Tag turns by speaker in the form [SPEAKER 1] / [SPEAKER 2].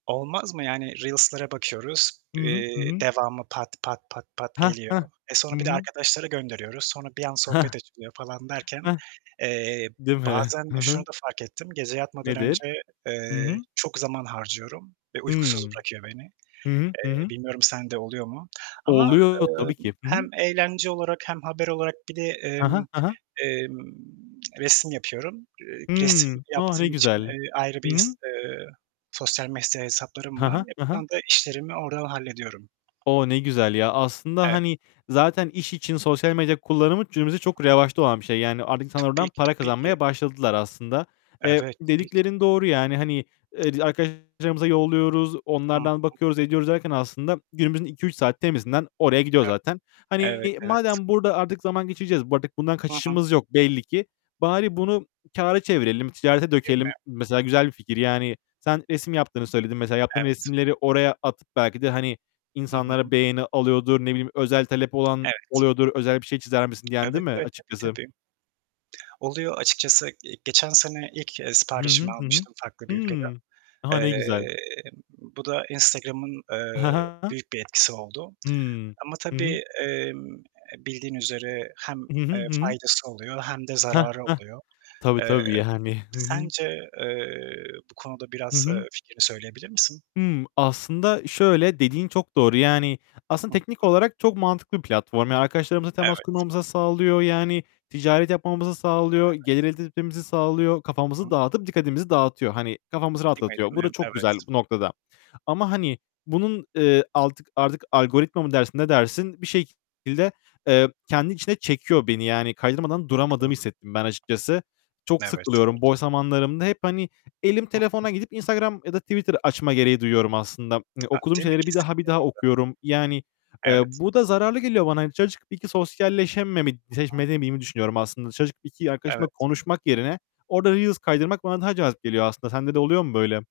[SPEAKER 1] Olmaz mı yani? Reels'lara bakıyoruz,
[SPEAKER 2] Hı hı. Hı
[SPEAKER 1] eee,
[SPEAKER 2] hı.
[SPEAKER 1] devamı pat, pat, pat, pat
[SPEAKER 2] Heh,
[SPEAKER 1] geliyor.
[SPEAKER 2] heh.
[SPEAKER 1] Eee,
[SPEAKER 2] Hı
[SPEAKER 1] sonra bir de
[SPEAKER 2] hı.
[SPEAKER 1] arkadaşlara gönderiyoruz. Sonra bir an
[SPEAKER 2] Heh.
[SPEAKER 1] sohbet açılıyor falan derken,
[SPEAKER 2] Heh.
[SPEAKER 1] eee,
[SPEAKER 2] Değil mi?
[SPEAKER 1] bazen
[SPEAKER 2] Hı
[SPEAKER 1] şunu
[SPEAKER 2] hı.
[SPEAKER 1] da fark ettim, gece yatmadan
[SPEAKER 2] Nedir?
[SPEAKER 1] önce,
[SPEAKER 2] Hı hı.
[SPEAKER 1] eee, çok zaman harcıyorum ve uykusuz
[SPEAKER 2] Hıı.
[SPEAKER 1] bırakıyor beni.
[SPEAKER 2] Hı hı. Hı
[SPEAKER 1] Eee,
[SPEAKER 2] hı.
[SPEAKER 1] bilmiyorum sende oluyor mu ama,
[SPEAKER 2] Oluyor tabii
[SPEAKER 1] emm,
[SPEAKER 2] ki. Hı
[SPEAKER 1] hem
[SPEAKER 2] hı.
[SPEAKER 1] eğlence olarak hem haber olarak bir de,
[SPEAKER 2] Hı hı.
[SPEAKER 1] emm,
[SPEAKER 2] Hı hı.
[SPEAKER 1] emm, resim yapıyorum. Eee,
[SPEAKER 2] Hı,
[SPEAKER 1] resim
[SPEAKER 2] oh ne
[SPEAKER 1] yaptığım için,
[SPEAKER 2] güzel.
[SPEAKER 1] eee, ayrı
[SPEAKER 2] Hı
[SPEAKER 1] bir ins
[SPEAKER 2] hı.
[SPEAKER 1] eee, sosyal medya hesaplarım
[SPEAKER 2] Hı
[SPEAKER 1] var.
[SPEAKER 2] hı. Hı hı.
[SPEAKER 1] Yapılan da işlerimi oradan hallediyorum.
[SPEAKER 2] Oh ne güzel ya. Aslında,
[SPEAKER 1] Evet.
[SPEAKER 2] hani zaten iş için sosyal medya kullanımı günümüzde çok
[SPEAKER 1] Hı hı.
[SPEAKER 2] revaçta olan bir şey. Yani artık insanlar oradan
[SPEAKER 1] Tabii ki,
[SPEAKER 2] para
[SPEAKER 1] tabii ki.
[SPEAKER 2] kazanmaya başladılar aslında. Eee,
[SPEAKER 1] Evet, tabii ki.
[SPEAKER 2] dediklerin doğru yani. Hani, eee, arkadaşlarımıza yolluyoruz,
[SPEAKER 1] Hı
[SPEAKER 2] onlardan
[SPEAKER 1] hı.
[SPEAKER 2] bakıyoruz, ediyoruz derken aslında günümüzün 2- 3 saati temizinden oraya gidiyor
[SPEAKER 1] Evet.
[SPEAKER 2] zaten.
[SPEAKER 1] Evet,
[SPEAKER 2] Hani
[SPEAKER 1] evet.
[SPEAKER 2] madem burada artık zaman geçireceğiz, bu artık bundan
[SPEAKER 1] Hı hı.
[SPEAKER 2] kaçışımız yok belli ki, bari bunu kâra çevirelim, ticarete
[SPEAKER 1] Değil mi?
[SPEAKER 2] dökelim. Mesela güzel bir fikir. Yani sen resim yaptığını söyledin. Mesela yaptığın
[SPEAKER 1] Evet.
[SPEAKER 2] resimleri oraya atıp belki de hani
[SPEAKER 1] Hı
[SPEAKER 2] insanlara
[SPEAKER 1] hı.
[SPEAKER 2] beğeni alıyordur. Ne bileyim özel talep olan
[SPEAKER 1] Evet.
[SPEAKER 2] oluyordur. Özel bir şey çizer misin diyen, değil
[SPEAKER 1] Evet,
[SPEAKER 2] mi
[SPEAKER 1] evet, tabii,
[SPEAKER 2] açıkçası?
[SPEAKER 1] tabii. Oluyor açıkçası. Eee, geçen sene ilk, eee,
[SPEAKER 2] Hı
[SPEAKER 1] siparişimi
[SPEAKER 2] hı. Hı hı.
[SPEAKER 1] almıştım farklı bir ülkeden.
[SPEAKER 2] Hımm. A, ne güzel.
[SPEAKER 1] Eee, bu da Instagram'ın,
[SPEAKER 2] Hı
[SPEAKER 1] eee,
[SPEAKER 2] hı.
[SPEAKER 1] büyük bir etkisi oldu
[SPEAKER 2] Hı.
[SPEAKER 1] ama
[SPEAKER 2] Hı hı.
[SPEAKER 1] tabii, emm, bildiğin üzere hem,
[SPEAKER 2] Hı hı.
[SPEAKER 1] eee,
[SPEAKER 2] Hı hı.
[SPEAKER 1] faydası oluyor hem de
[SPEAKER 2] Heh,
[SPEAKER 1] zararı
[SPEAKER 2] heh.
[SPEAKER 1] oluyor.
[SPEAKER 2] Tabii,
[SPEAKER 1] Eee,
[SPEAKER 2] tabii yani. Hı hı.
[SPEAKER 1] sence, eee, bu konuda
[SPEAKER 2] Hı
[SPEAKER 1] biraz,
[SPEAKER 2] hı.
[SPEAKER 1] eee, fikrini söyleyebilir misin?
[SPEAKER 2] Hımm, aslında şöyle dediğin çok doğru. Yani, aslında
[SPEAKER 1] Hı hı.
[SPEAKER 2] teknik olarak çok mantıklı bir platform. Yani arkadaşlarımızla temas
[SPEAKER 1] Evet.
[SPEAKER 2] kurmamızı sağlıyor. Yani ticaret yapmamızı sağlıyor.
[SPEAKER 1] Evet.
[SPEAKER 2] Gelir elde etmemizi sağlıyor.
[SPEAKER 1] Hı
[SPEAKER 2] Kafamızı
[SPEAKER 1] hı.
[SPEAKER 2] dağıtıp dikkatimizi dağıtıyor. Hani kafamızı
[SPEAKER 1] Değil mi?
[SPEAKER 2] rahatlatıyor. Bu
[SPEAKER 1] Değil
[SPEAKER 2] da
[SPEAKER 1] mi?
[SPEAKER 2] çok güzel
[SPEAKER 1] Evet.
[SPEAKER 2] bu noktada. Ama hani bunun, eee, altık artık algoritma mı dersin, ne dersin? Bir şekilde, eee, kendi içine çekiyor beni. Yani kaydırmadan duramadığımı
[SPEAKER 1] Doğru.
[SPEAKER 2] hissettim ben açıkçası. Çok
[SPEAKER 1] Evet,
[SPEAKER 2] sıkılıyorum.
[SPEAKER 1] evet.
[SPEAKER 2] Boş zamanlarımda hep, hani elim
[SPEAKER 1] Hı hı.
[SPEAKER 2] telefona gidip Instagram ya da Twitter açma gereği duyuyorum aslında. Hani
[SPEAKER 1] A,
[SPEAKER 2] okuduğum
[SPEAKER 1] değil mi?
[SPEAKER 2] şeyleri bir daha, bir daha
[SPEAKER 1] [unintelligible]
[SPEAKER 2] okuyorum. Yani, eee,
[SPEAKER 1] Evet.
[SPEAKER 2] bu da zararlı geliyor bana. Dışarı çıkıp 1-2 sosyalleşememe,
[SPEAKER 1] Hı hı.
[SPEAKER 2] [unintelligible] düşünüyorum aslında. Dışarı çıkıp 2 arkadaşımla
[SPEAKER 1] Evet.
[SPEAKER 2] konuşmak yerine orada reels kaydırmak bana daha cazip geliyor aslında. Sende de oluyor mu böyle?